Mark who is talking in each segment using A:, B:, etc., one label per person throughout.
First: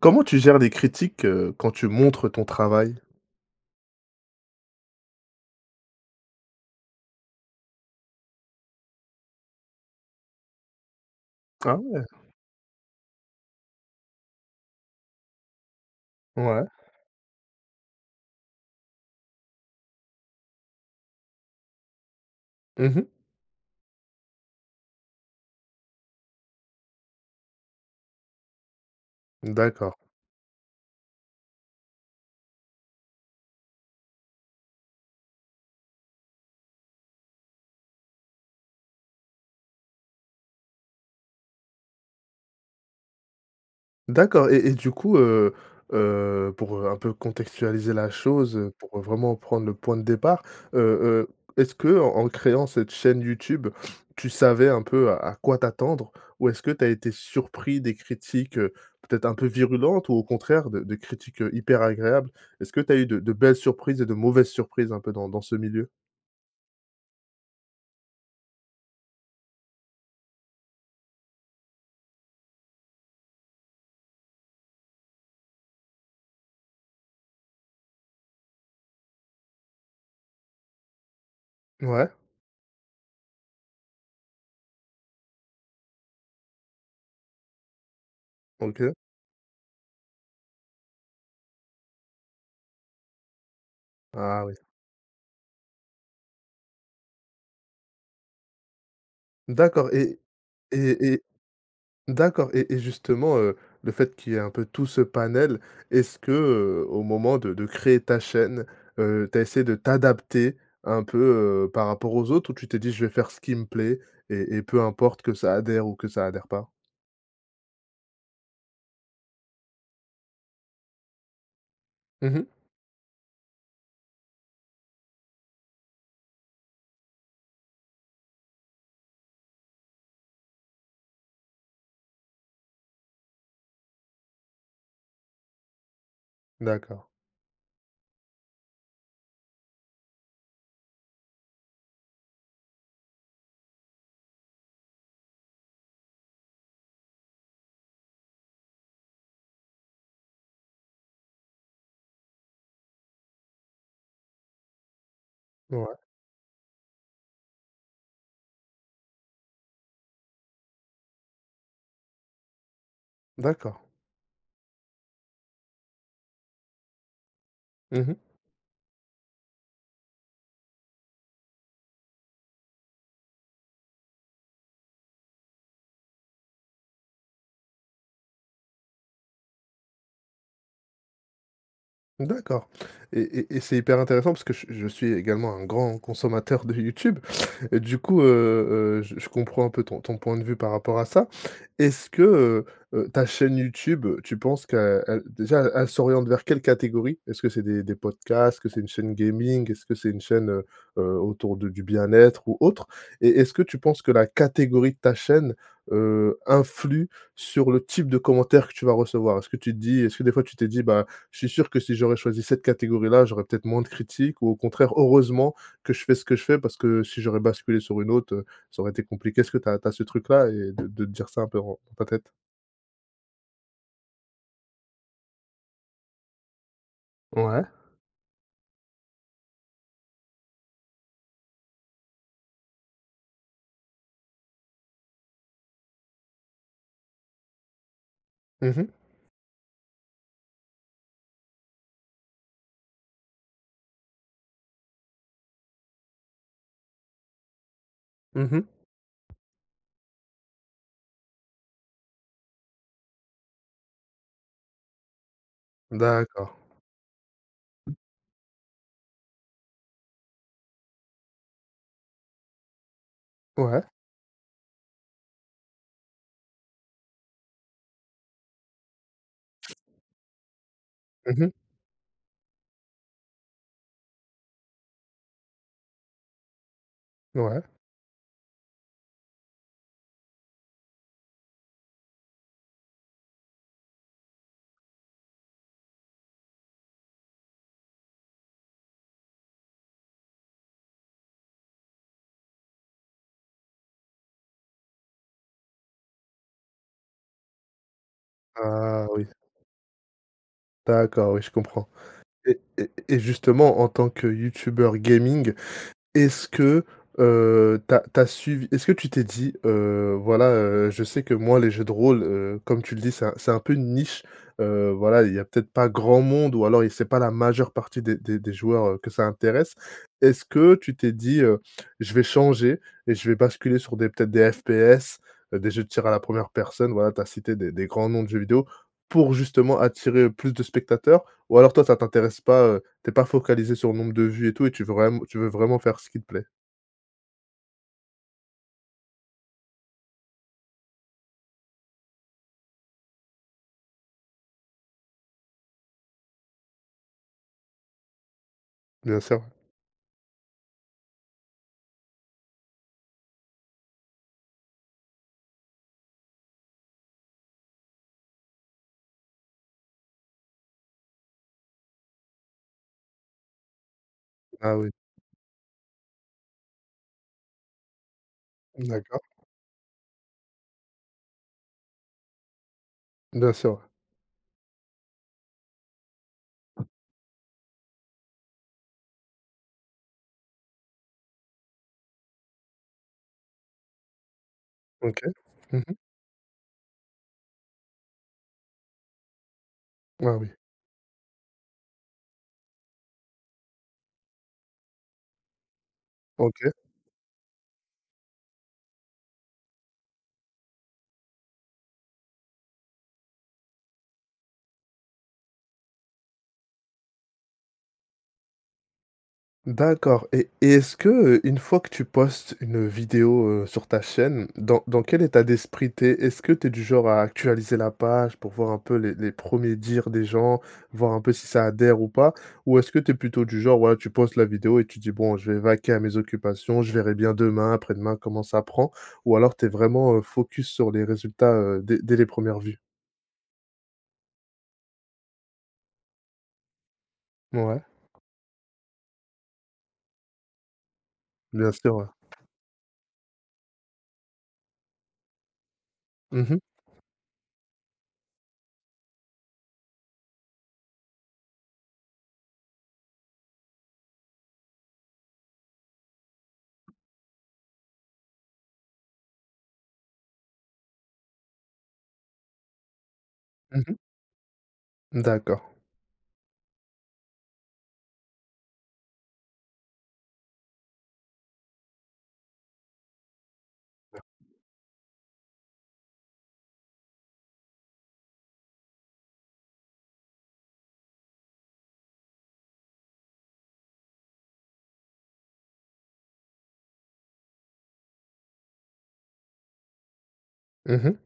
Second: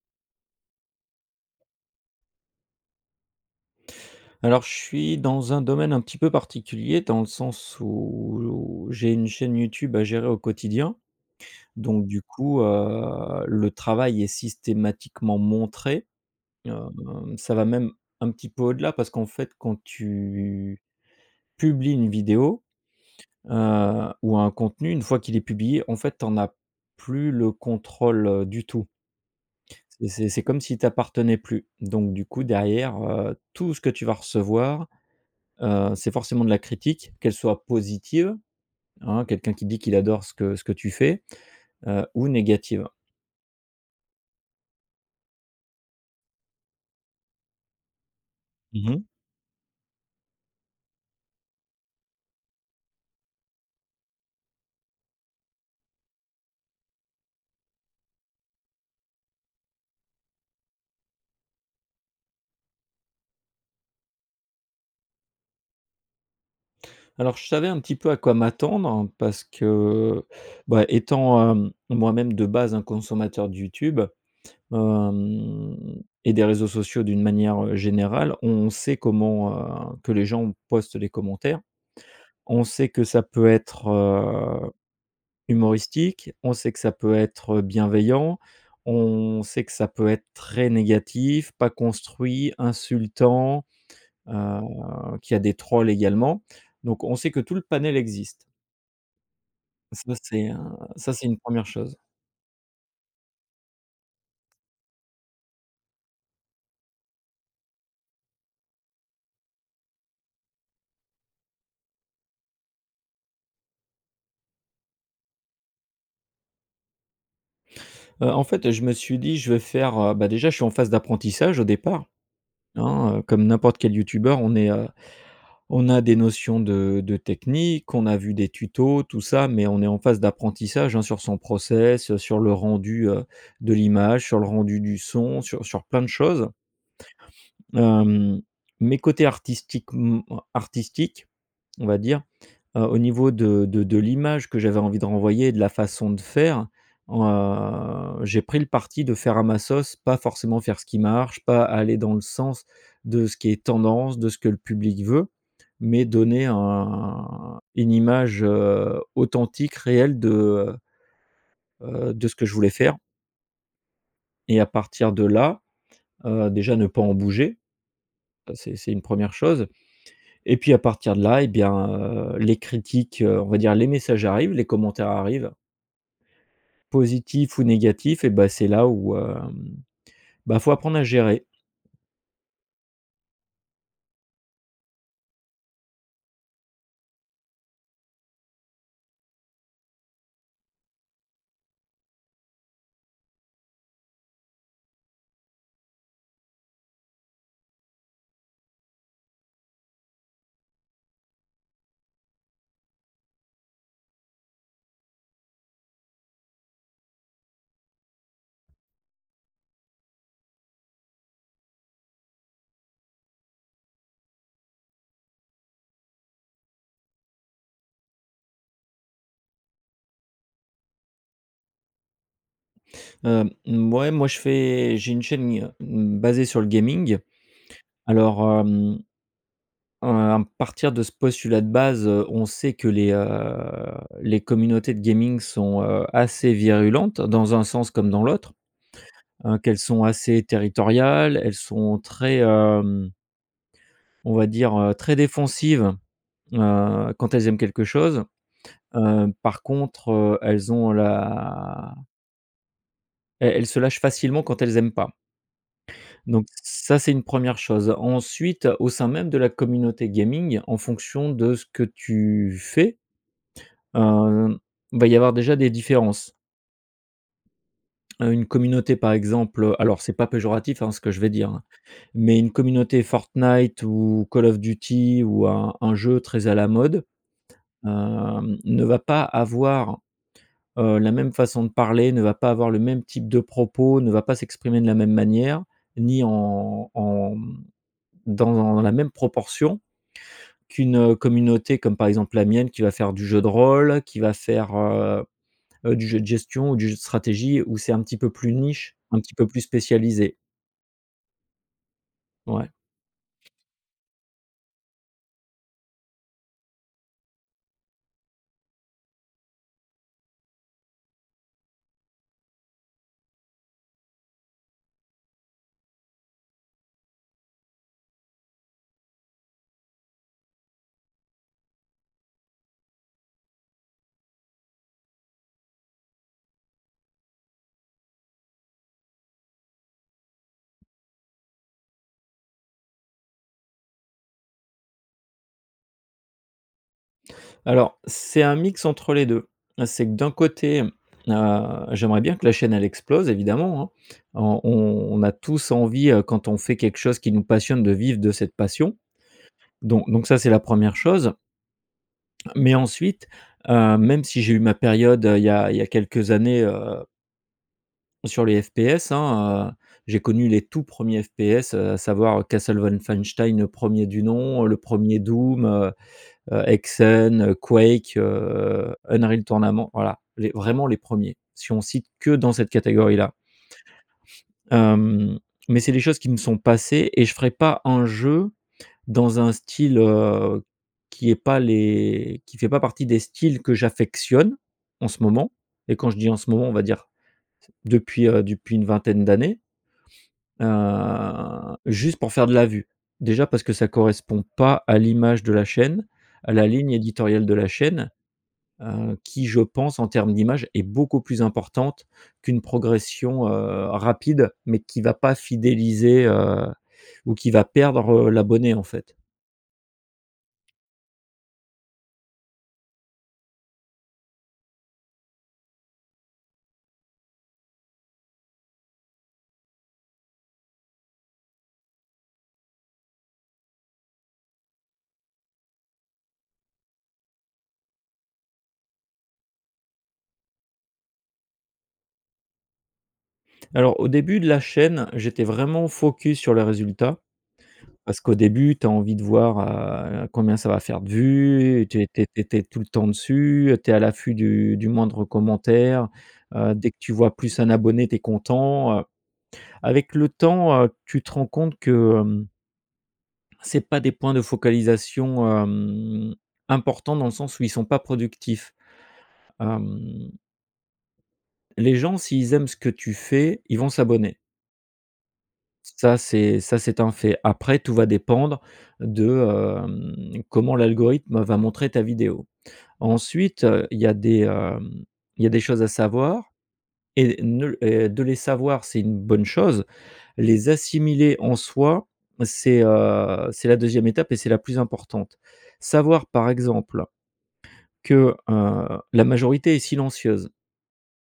A: Comment tu gères les critiques, heu, quand tu montres ton travail?
B: Alors je suis dans un domaine un petit peu particulier, dans le sens où j'ai une chaîne YouTube à gérer au quotidien.
A: Ah
B: Donc
A: ouais!
B: du coup, heu, le travail est systématiquement montré,
A: Ouais.
B: heu, ça va même un petit peu au-delà parce qu'en fait quand tu publies une vidéo,
A: Mmh mh.
B: heu, ou un contenu une fois qu'il est publié, en fait t'en as plus le contrôle du tout
A: Mmh d'accord.
B: et c'est c'est comme s'il t'appartenais plus. Donc du coup, derrière, heu, tout ce que tu vas recevoir, heu, c'est forcément de la critique, qu'elle soit positive, hein, quelqu'un qui dit qu'il adore ce que ce que tu fais. Heu, ou négative.
A: D'accord et et du coup, heu, heu, pour un peu contextualiser la chose, heu,
B: Mmh
A: pour
B: mh.
A: vraiment prendre le point de départ. Heu, heu, est-ce qu'en créant cette chaîne YouTube tu savais un peu à à quoi t'attendre? Ou est-ce que tu as été surpris des critiques, heu, peut être un peu virulentes? Ou au contraire de de critiques, heu, hyper agréables, est-ce que tu as eu de de belles surprises et de mauvaises surprises un peu dans dans ce milieu?
B: Alors je savais un petit peu à quoi m'attendre parce que, bah étant, hem, moi-même de base un consommateur de YouTube. Hem et des réseaux sociaux d'une manière, heu, générale, on sait comment, heu, que les gens postent les commentaires.
A: Ouais.
B: On sait que ça peut être, heu, humoristique, on sait que ça peut être bienveillant,
A: OK.
B: on sait que ça peut être très négatif, pas construit, insultant,
A: Ah oui.
B: heu, qu'il y a des trolls également. Donc on sait que tout le panel existe
A: D'accord,
B: ça
A: et
B: c'est, heu, ça
A: et et
B: c'est une première chose.
A: d'accord. Et et justement, heu, le fait qu'il y ait un peu tout ce panel, est-ce qu'au moment de de créer ta chaîne, heu, tu as essayé de t'adapter un peu, heu, par rapport aux autres ou tu t'es dit je vais faire ce qui me plaît et et peu importe que ça adhère ou que ça adhère pas?
B: Heu, en fait, heu, je me suis dit je vais faire, heu, bah déjà je suis en phase d'apprentissage au départ,
A: Mmh mh.
B: hein, heu, comme n'importe quel youtubeur on est, heu, on a des notions de de technique on a vu des tutos tout ça, mais on est en phase d'apprentissage, hein, sur son process, heu, sur le rendu, heu, de l'image, sur le rendu du son sur sur plein de choses
A: D'accord.
B: Hem, mais côté artistiquem artistique, on va dire, heu, au niveau de de de l'image que j'avais envie de renvoyer de la façon de faire. Heu, j'ai pris le parti de faire à ma sauce pas forcément faire ce qui marche, pas aller dans le sens de ce qui est tendance, de ce que le public veut.
A: Ouais.
B: Mais donner un une image, heu, authentique réelle de, heu, heu, de ce que je voulais faire
A: D'accord.
B: et à partir de là, heu, déjà ne pas en bouger.
A: Mmh mh.
B: Heu, c'est c'est une 1re chose. Et puis à partir de là et bien, heu, les critiques, heu, on va dire les messages arrivent, les commentaires arrivent positifs ou négatifs et bah c'est là où, hem, bah il faut apprendre à gérer.
A: D'accord. Et et et c'est hyper intéressant parce que je je suis également un grand consommateur de YouTube et du coup, heu, heu, je je comprends un peu ton ton point de vue par rapport à ça. Est-ce que, heu, heu, ta chaîne YouTube tu penses qu'elle déjà e elle s'oriente vers quelle catégorie? Est-ce que c'est des des podcasts? Est-ce que c'est une chaîne gaming? Est-ce que c'est une chaîne, heu heu, autour de du bien-être ou autre? Et est-ce que tu penses que la catégorie de ta chaîne, heu, influe sur le type de commentaire que tu vas recevoir? Est-ce que tu te dis, est-ce que des fois tu t'es dit: «Bah je suis sûr que si j'aurais choisi cette catégorie là, j'aurais peut-être moins de critiques», ou au contraire: «Heureusement que je fais ce que je fais parce que si j'aurais basculé sur une autre, heu, ça aurait été compliqué.», est-ce que tu as tu as ce truc là et de de te dire ça un peu dans dans ta tête?
B: Hem, mouais moi je fais j'ai une chaîne il y a, mmh, basée sur le gaming.
A: Ouais.
B: Alors, hem, heu, à partir de ce postulat de base, heu, on sait que les, heu, les communautés de gaming sont, heu, assez virulentes dans un sens comme dans l'autre.
A: Mmh mh.
B: Heu, qu'elles sont assez territoriales, elles sont très, hem on va dire, heu, très défensive, heu, quand elles aiment quelque chose.
A: Mmh mh.
B: Heu, par contre, heu, elles ont la elles elles se lâchent facilement quand elles aiment pas donc
A: D'accord.
B: ç ça c'est une 1re chose. Ensuite au sein même de la communauté gaming en fonction de ce que tu fais,
A: Ouais.
B: hem, va y avoir déjà des différences heu, une communauté par exemple, alors c'est pas péjoratif ce que je vais
A: Mmh
B: dire,
A: mh.
B: hein, mais une communauté Fortnite ou Call of Duty ou un un jeu très à la mode,
A: Ouais.
B: hem, ne va pas avoir, heu, la même façon de parler, ne va pas avoir le même type de propos, ne va pas s'exprimer de la même manière, ni en en, mmh, dans la même proportion, qu'une, heu, communauté comme par exemple la mienne qui va faire du jeu de rôle, qui va faire, heu, heu, du jeu de gestion ou du jeu de stratégie ou c'est un petit peu plus niche,
A: Ah
B: un
A: oui!
B: petit peu plus spécialisé.
A: D'accord, oui je comprends. Et
B: Ouais.
A: et et justement en tant que youtubeur gaming, est-ce que, heu, tu as tu as suivi est-ce que tu t'es dit: «Heu, voilà, heu, je sais que moi les jeux de rôle, heu- comme tu le dis- c'est c'est un peu une niche»? Heu, voilà il y a peut-être pas grand monde ou alors il c'est pas la majeure partie des des des joueurs, heu, que ça intéresse. Est-ce que tu t'es dit, heu: «Je vais changer et je vais basculer sur des, peut-être des FPS», heu, des jeux de tir à la 1re personne, voilà tu as cité des des grands noms de jeux vidéo pour justement attirer plus de spectateurs? Ou alors toi ça t'intéresse pas, heu, tu es pas focalisé sur le nombre de vues et tout et tu veux vraim tu veux vraiment faire ce qui te plaît?
B: Alors c'est un mix entre les 2. C'est que d'un côté, heu, j'aimerais bien que la chaîne elle explose évidemment, hein. On on on a tous envie, heu, quand on fait quelque chose qui nous passionne de vivre de cette passion.
A: Bien sûr!
B: Don donc ça c'est la 1re chose mais ensuite, heu, même si j'ai eu ma période, heu, il y a il y a quelques années, heu sur les FPS, hein, heu. J'ai connu les tout 1ers FPS à savoir Castle Wolfenstein, le 1er du nom, heu,
A: Ah
B: le
A: oui.
B: 1er Doom, heu, heu, Hexen, heu, Quake,
A: Mmh
B: heu,
A: d'accord.
B: Unreal Tournament, voilà, les vraiment les 1ers si on cite que dans cette catégorie-là
A: Bien sûr, ouais.
B: hem, mais c'est des choses qui me sont passées et je ferai pas un jeu, dans un style, heu, qui est pas les qui fait pas partie des styles que j'affectionne en
A: OK!
B: ce moment.
A: Mmh mh.
B: Et quand je dis en ce moment on va dire depuis, heu, depuis une vingtaine d'années.
A: Ah oui.
B: Heu, juste pour faire de la vue. Déjà parce que ça correspond pas à l'image de la chaîne, à la
A: OK.
B: ligne éditoriale de la chaîne, heu, qui je pense en termes d'image est beaucoup plus importante qu'une progression, heu, rapide mais qui va pas fidéliser, heu, ou qui va perdre l'abonné en fait.
A: D'accord. Et et est-ce que, heu, une fois que tu postes une vidéo, heu, sur ta chaîne dans dans quel état d'esprit tu es? Est-ce que tu es du genre à actualiser la page pour voir un peu les les 1ers dires des gens, voir un peu si ça adhère ou pas? Ou est-ce que tu es plutôt du genre, voilà, tu postes la vidéo et tu dis: «Bon, je vais vaquer à mes occupations. Je verrai bien demain, après-demain, comment ça prend», ou alors tu es vraiment, heu, focus sur les résultats, heu, dès dès les 1res vues?
B: Alors, au début de la chaîne, j'étais vraiment focus sur les résultats.
A: Mouais.
B: Parce qu'au début, tu as envie de voir, heu, combien ça va faire de
A: Bien
B: vues. Et,
A: sûr,
B: tu
A: ouais.
B: es tu tu es tu es tout le temps dessus. Tu es à l'affût du du moindre commentaire.
A: Mmh mh.
B: Heu, dès que tu vois plus 1 abonné, tu es content, heu. Avec le temps, heu, tu te rends compte que, hem c'est pas des points de focalisation, hem, importants, dans le sens où, ils sont pas productifs. Hem Les gens s'ils aiment ce que tu fais, ils
A: Mmh
B: vont
A: mh.
B: s'abonner.
A: D'accord.
B: Ça c'est ça c'est un fait. Après, tout va dépendre de, hem, comment l'algorithme, va montrer ta vidéo. Ensuite, heu, il y a des, hem, il y a des choses à savoir et ne et de les savoir, c'est une bonne chose. Les assimiler, en soi, c'est, heu, c'est la 2e étape et c'est la plus importante. Savoir par exemple que, heu, la majorité est silencieuse
A: Mmh mh.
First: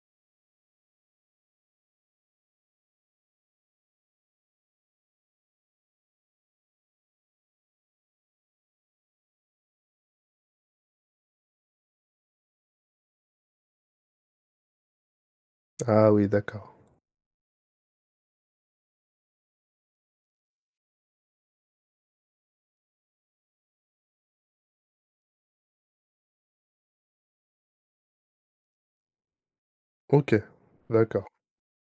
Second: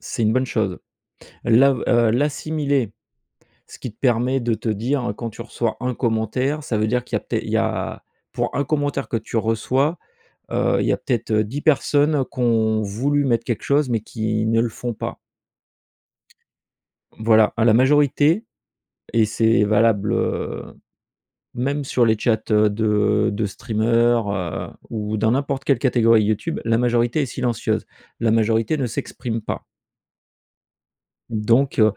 B: c'est une bonne chose. L'a, heu, l'assimiler, ce qui te permet de te dire, quand tu reçois 1 commentaire, ça veut dire qu'il y a peut-être il y a, pour 1 commentaire que tu reçois, heu, il y a peut-être 10 personnes qui ont voulu mettre quelque chose, mais qui ne le font pas.
A: Ah, oui d'accord.
B: Voilà, à la majorité. Et c'est valable, heu, même sur les chats de de streamer, heu, ou dans n'importe quelle catégorie YouTube. La majorité est silencieuse. La majorité ne s'exprime pas.
A: OK. D'accord.
B: Donc, heu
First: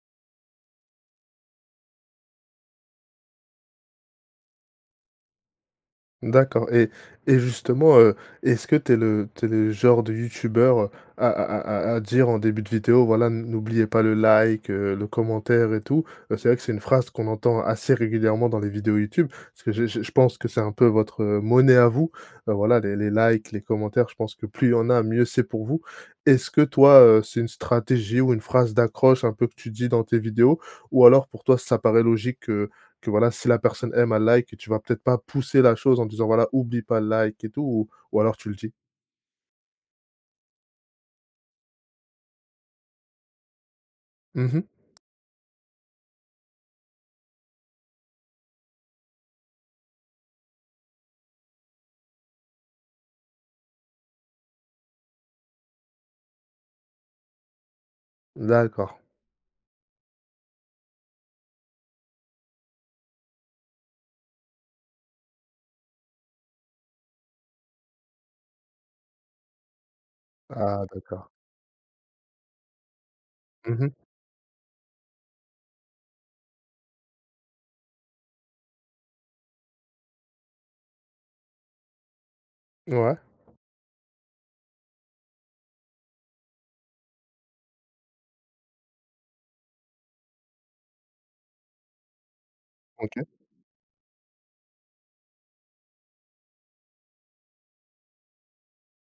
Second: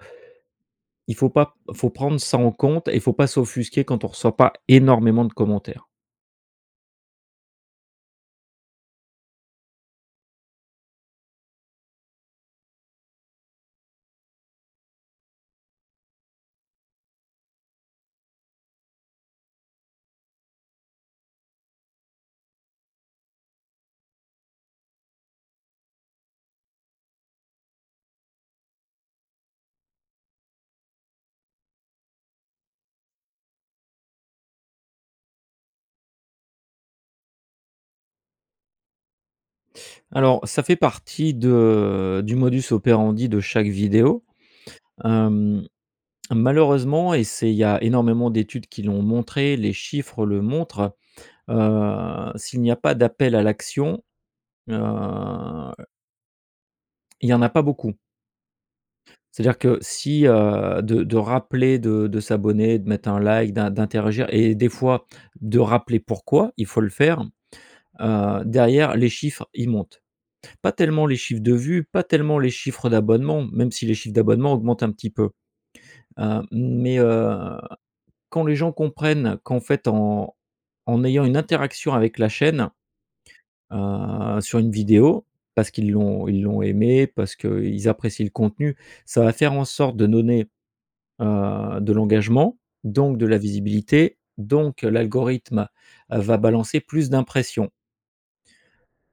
B: il faut pas faut prendre ça en compte et il faut pas s'offusquer quand on reçoit pas énormément de commentaires.
A: D'accord. Et et justement, heu, est-ce que tu es le tu es le genre de youtubeur à à à à à dire en début de vidéo, voilà, n n'oubliez pas le like, le commentaire et tout? C'est vrai que c'est une phrase qu'on entend assez régulièrement dans les vidéos YouTube. Parce que je je je pense que c'est un peu, heu, votre monnaie à vous, voilà, les les likes, les commentaires. Je pense que plus il y en a, mieux c'est pour vous. Est-ce que toi, heu, c'est une stratégie ou une phrase d'accroche, un peu, que tu dis dans tes vidéos, ou alors, pour toi, ça paraît logique que que voilà si la personne aime, elle like? Tu vas peut-être pousser la chose en disant, voilà: «Oublie pas le like et tout» ou ou alors tu le dis?
B: Alors, ça fait partie de du modus operandi de chaque vidéo.
A: Mmh mh.
B: Hem, malheureusement, et c'est il y a énormément d'études qui l'ont montré, les chiffres le montrent. Heu, s'il n'y a pas d'appel à l'action, heu il y en a pas beaucoup
A: D'accord.
B: ça veut dire que si, heu, de de rappeler de de s'abonner, de mettre un like, d'in d'interagir et des fois de rappeler pourquoi il faut le faire, heu, derrière les chiffres, ils montent. Pas
A: Ah,
B: tellement les
A: d'accord.
B: chiffres de vues, pas tellement, les chiffres d'abonnements, même
A: Mmh
B: si
A: mh.
B: les chiffres d'abonnements augmentent un petit peu, hem, mais, heu, quand les gens comprennent qu'en fait en en ayant une interaction avec la chaîne,
A: Ouais.
B: heu, sur une vidéo parce qu'ils l'ont ils l'ont aimée parce qu’ils apprécient le contenu, ça va faire en sorte de donner, heu, de l'engagement, donc,
A: OK.
B: de la visibilité. Donc, l'algorithme va balancer plus d'impressions.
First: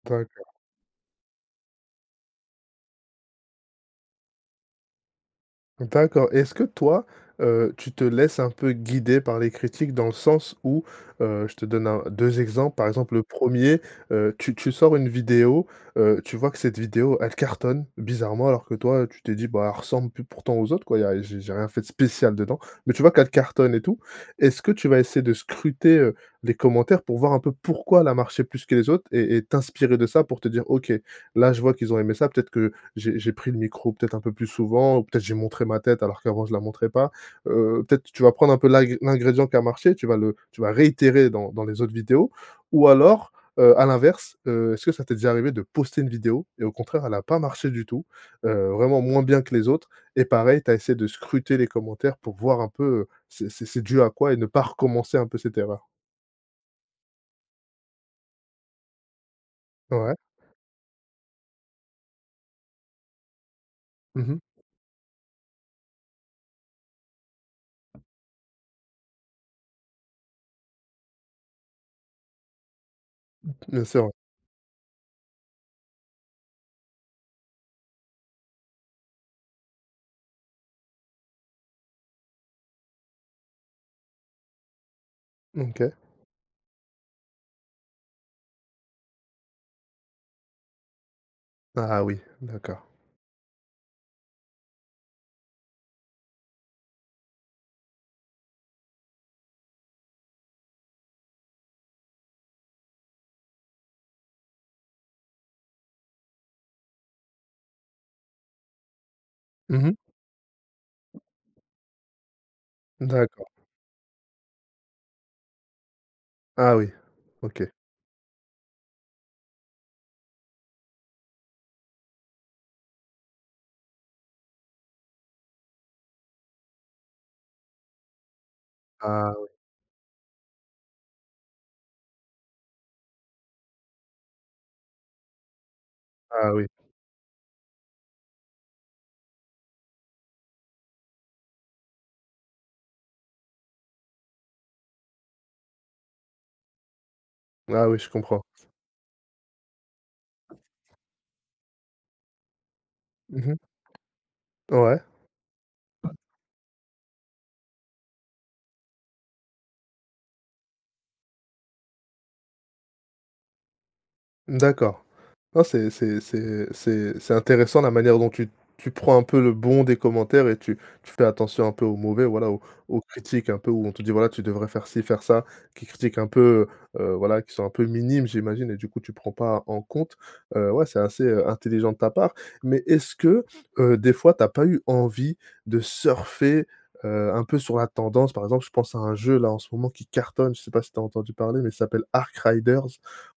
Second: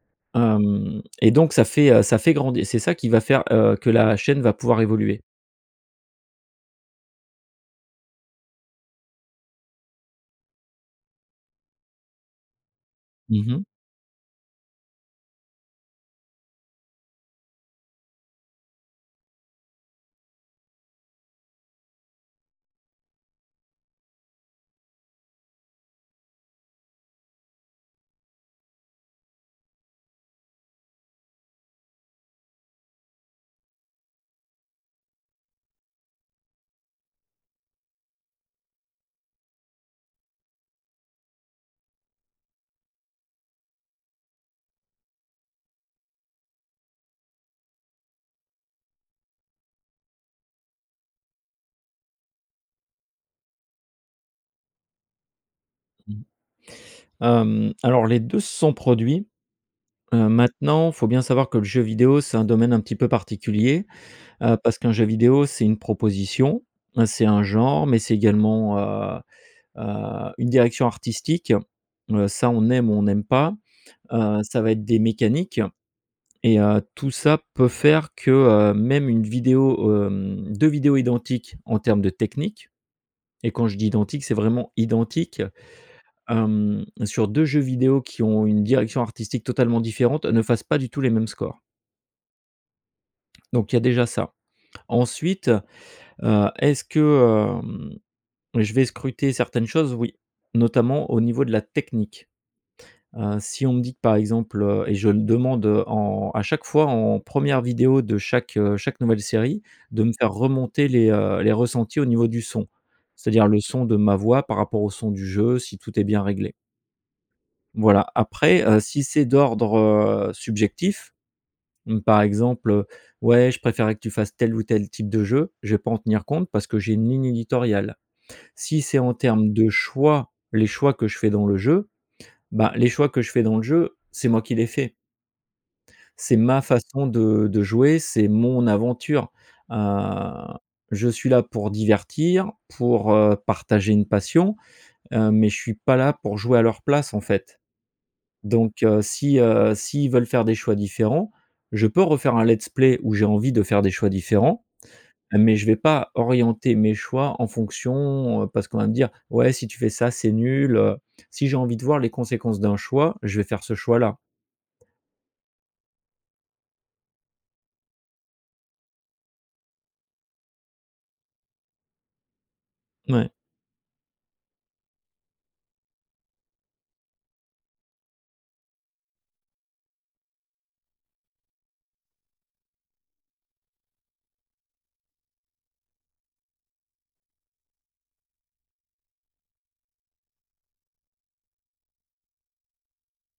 A: D'accord.
B: Hem, et donc, ça fait, heu, ça fait grand c'est ça qui va faire, heu, que la chaîne va pouvoir évoluer.
A: D'accord. Et, est-ce que toi, heu, tu te laisses un peu guider par les critiques? Dans le sens où, heu, je te donne 1-2 exemples. Par exemple, le
B: Mmh mh.
A: 1er, heu, tu tu sors une vidéo, heu, tu vois que cette vidéo elle cartonne, bizarrement alors que toi, heu, tu t'es dit: «Bah, elle ressemble pl, pourtant aux autres quoi, y'a, j'ai j'ai rien fait de spécial dedans». Mais tu vois qu'elle cartonne et tout. Est-ce que tu vas essayer de scruter, heu, les commentaires pour voir un peu pourquoi elle a marché plus que les autres et et t'inspirer de ça pour te dire: «OK, là je vois qu'ils ont aimé ça. Peut-être que, j'ai j'ai pris le micro peut-être un peu plus souvent ou peut-être j'ai montré ma tête alors qu'avant je la montrais pas». Heu, peut-être tu vas prendre un peu l'ingr l'ingrédient qui a marché tu vas le tu vas réitérer dans dans les autres vidéos ou alors, heu, à l'inverse, heu, est-ce que ça t'est déjà arrivé de poster une vidéo et au contraire elle a pas marché du tout, heu, vraiment moins bien que les autres, et pareil t'as essayé de scruter les commentaires pour voir un peu, heu, c'est c'est c'est dû à quoi et ne pas recommencer un peu cette erreur?
B: Hem, alors les 2 se sont produits.
A: Ouais.
B: Heu, maintenant, faut bien savoir que le jeu vidéo, c'est un domaine un petit peu particulier.
A: Mmh mh.
B: Heu, parce qu'un jeu vidéo, c'est une proposition, c'est un genre, mais c'est également, heu, heu, une direction artistique, heu, ça on aime ou on n'aime
A: B
B: pas.
A: bien-sûr, ouais.
B: Heu, ça va être des mécaniques et, heu, tout ça peut faire que, heu, même 1 vidéo, hem, 2 vidéos identiques en terme de technique, et quand je dis identiques c'est vraiment identiques.
A: OK.
B: Hem, sur 2 jeux vidéo qui ont une direction artistique totalement différente, ne fassent pas du tout les mêmes scores.
A: Ah oui. D'accord.
B: Donc il y a déjà ça, ensuite, heu, est-ce que, hem, je vais scruter certaines choses? Oui, notamment au niveau de la technique. Heu, si on me dit que, par exemple, heu et je me demande, heu, en à chaque fois en 1re vidéo de chaque, heu, chaque nouvelle série,
A: Mmh mh.
B: de me faire remonter les, heu, les ressentis au niveau du son. C'est-à-dire
A: D'accord.
B: le son de ma voix par rapport au son du jeu, si tout est bien réglé.
A: Ah oui. OK.
B: Voilà, après, heu, si c'est d'ordre, heu, subjectif, mmh, par exemple, heu: «Ouais je préférais que tu fasses tel ou tel type de jeu» je vais pas en tenir compte, parce que j'ai une ligne éditoriale. Si c'est en
A: Ah oui.
B: termes de choix, les choix que je fais dans le jeu, bah, les choix que je fais dans le jeu, c'est moi qui les fait c'est
A: Ah
B: ma
A: oui.
B: façon de de jouer, c'est mon aventure. Heu, je suis là pour divertir, pour, heu, partager une passion, heu, mais je suis pas là pour jouer à leur place en fait.
A: Ah oui, je comprends.
B: Donc, heu, si, heu, s'ils veulent faire des choix différents, je peux refaire un let's play où j'ai
A: Mmh
B: envie
A: mh.
B: de faire des choix différents,
A: Ouais.
B: mais je vais pas orienter mes choix en fonction, heu, parce qu'on va me dire: «Ouais, si tu fais ça c'est nul, heu». Si j'ai envie de voir les conséquences d'un choix, je vais faire ce choix là.
A: D'accord, ouais, c'est c'est c'est c'est c'est intéressant la manière dont tu tu prends un peu le bon des commentaires et tu tu fais attention un peu aux mauvais, voilà aux aux
B: Ouais.
A: critiques un peu où on te dit: «Voilà, tu devrais faire ci, faire ça.» qui critiquent un peu, heu, heu, voilà qui sont un peu minimes, j'imagine et du coup tu prends pas en compte, heu, ouais c'est assez, heu, intelligent de ta part. Mais, est-ce que, heu, des fois t'as pas eu envie de surfer, heu, un peu sur la tendance? Par exemple, je pense à un jeu, là, en ce moment qui cartonne, je sais pas si t'as entendu parler, mais ça s'appelle Arc Riders,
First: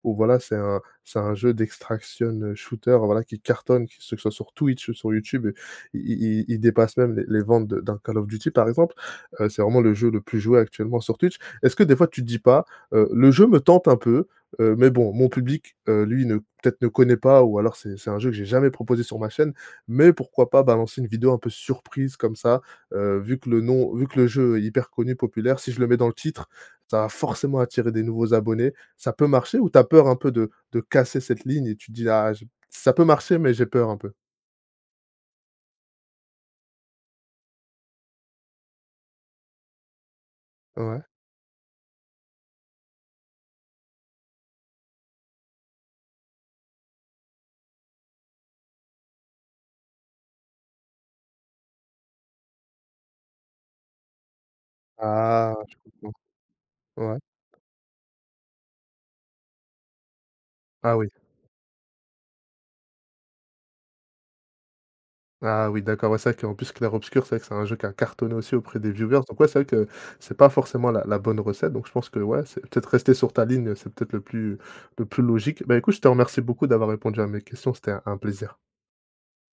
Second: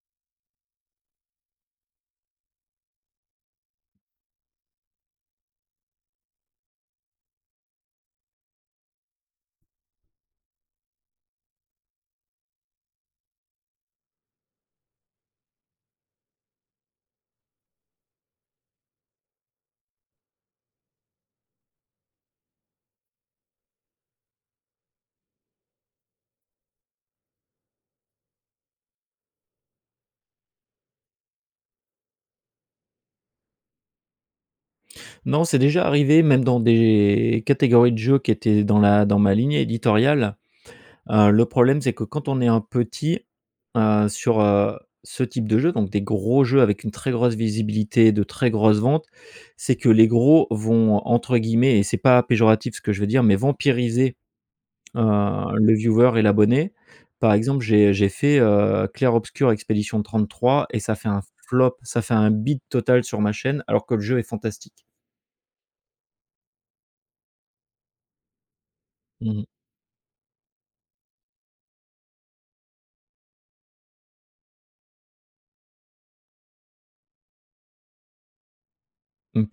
A: où voilà c'est un c'est un jeu d' extraction shooter voilà, qui cartonne. Que ce soit sur Twitch ou sur YouTube i i i il dépasse même les les ventes de d'un Call of Duty, par exemple. Heu, c'est vraiment le jeu le plus joué actuellement sur Twitch. Est-ce que des fois, tu te dis pas, heu: «Le jeu me tente un peu, heu, mais bon mon public, heu, lui ne peut-être ne connaît pas» ou alors, c'est c'est un jeu que j'ai jamais proposé sur ma chaîne, mais pourquoi pas balancer une vidéo un peu surprise comme ça, heu, vu que le nom vu que le jeu est hyper connu, populaire, si je le mets dans le titre, ça va forcément attirer des nouveaux abonnés, ça peut marcher, ou t'as peur un peu de de casser cette ligne et tu te dis: «Ah j ça peut marcher mais j'ai peur, un peu»?
B: Non, c'est déjà arrivé même dans des catégories de jeux qui étaient dans la dans ma ligne éditoriale,
A: Ouais.
B: heu, le problème, c'est que quand on est un petit, heu, sur, heu, ce type de jeu, donc des gros jeux avec une très grosse visibilité, de très grosses ventes. C'est que les gros vont, entre guillemets et c'est pas péjoratif ce que je vais dire, heu, mais, «vampiriser» heu,
A: Ah
B: le
A: je
B: viewer
A: comprends!
B: et l'abonné.
A: Ouais.
B: Par exemple j'ai j'ai fait, heu, Clair Obscur: expédition 33, et ça a
A: Ah oui.
B: fait un flop, ça a fait un bide total sur ma chaîne alors que le jeu est fantastique.
A: Ah oui, d'accord. Ouais, c'est vrai qu'en plus Clair Obscur, c'est vrai que c'est un jeu qui a cartonné aussi auprès des viewers
B: Mmh
A: donc
B: mh.
A: ouais, c'est vrai que c'est pas forcément la la bonne recette. Donc je pense que ouais, c'est peut-être rester sur ta ligne, c'est peut-être le plus le plus logique. Bah, écoute, je te remercie beaucoup d'avoir répondu à mes questions, c'était un un plaisir.
B: Heu, pl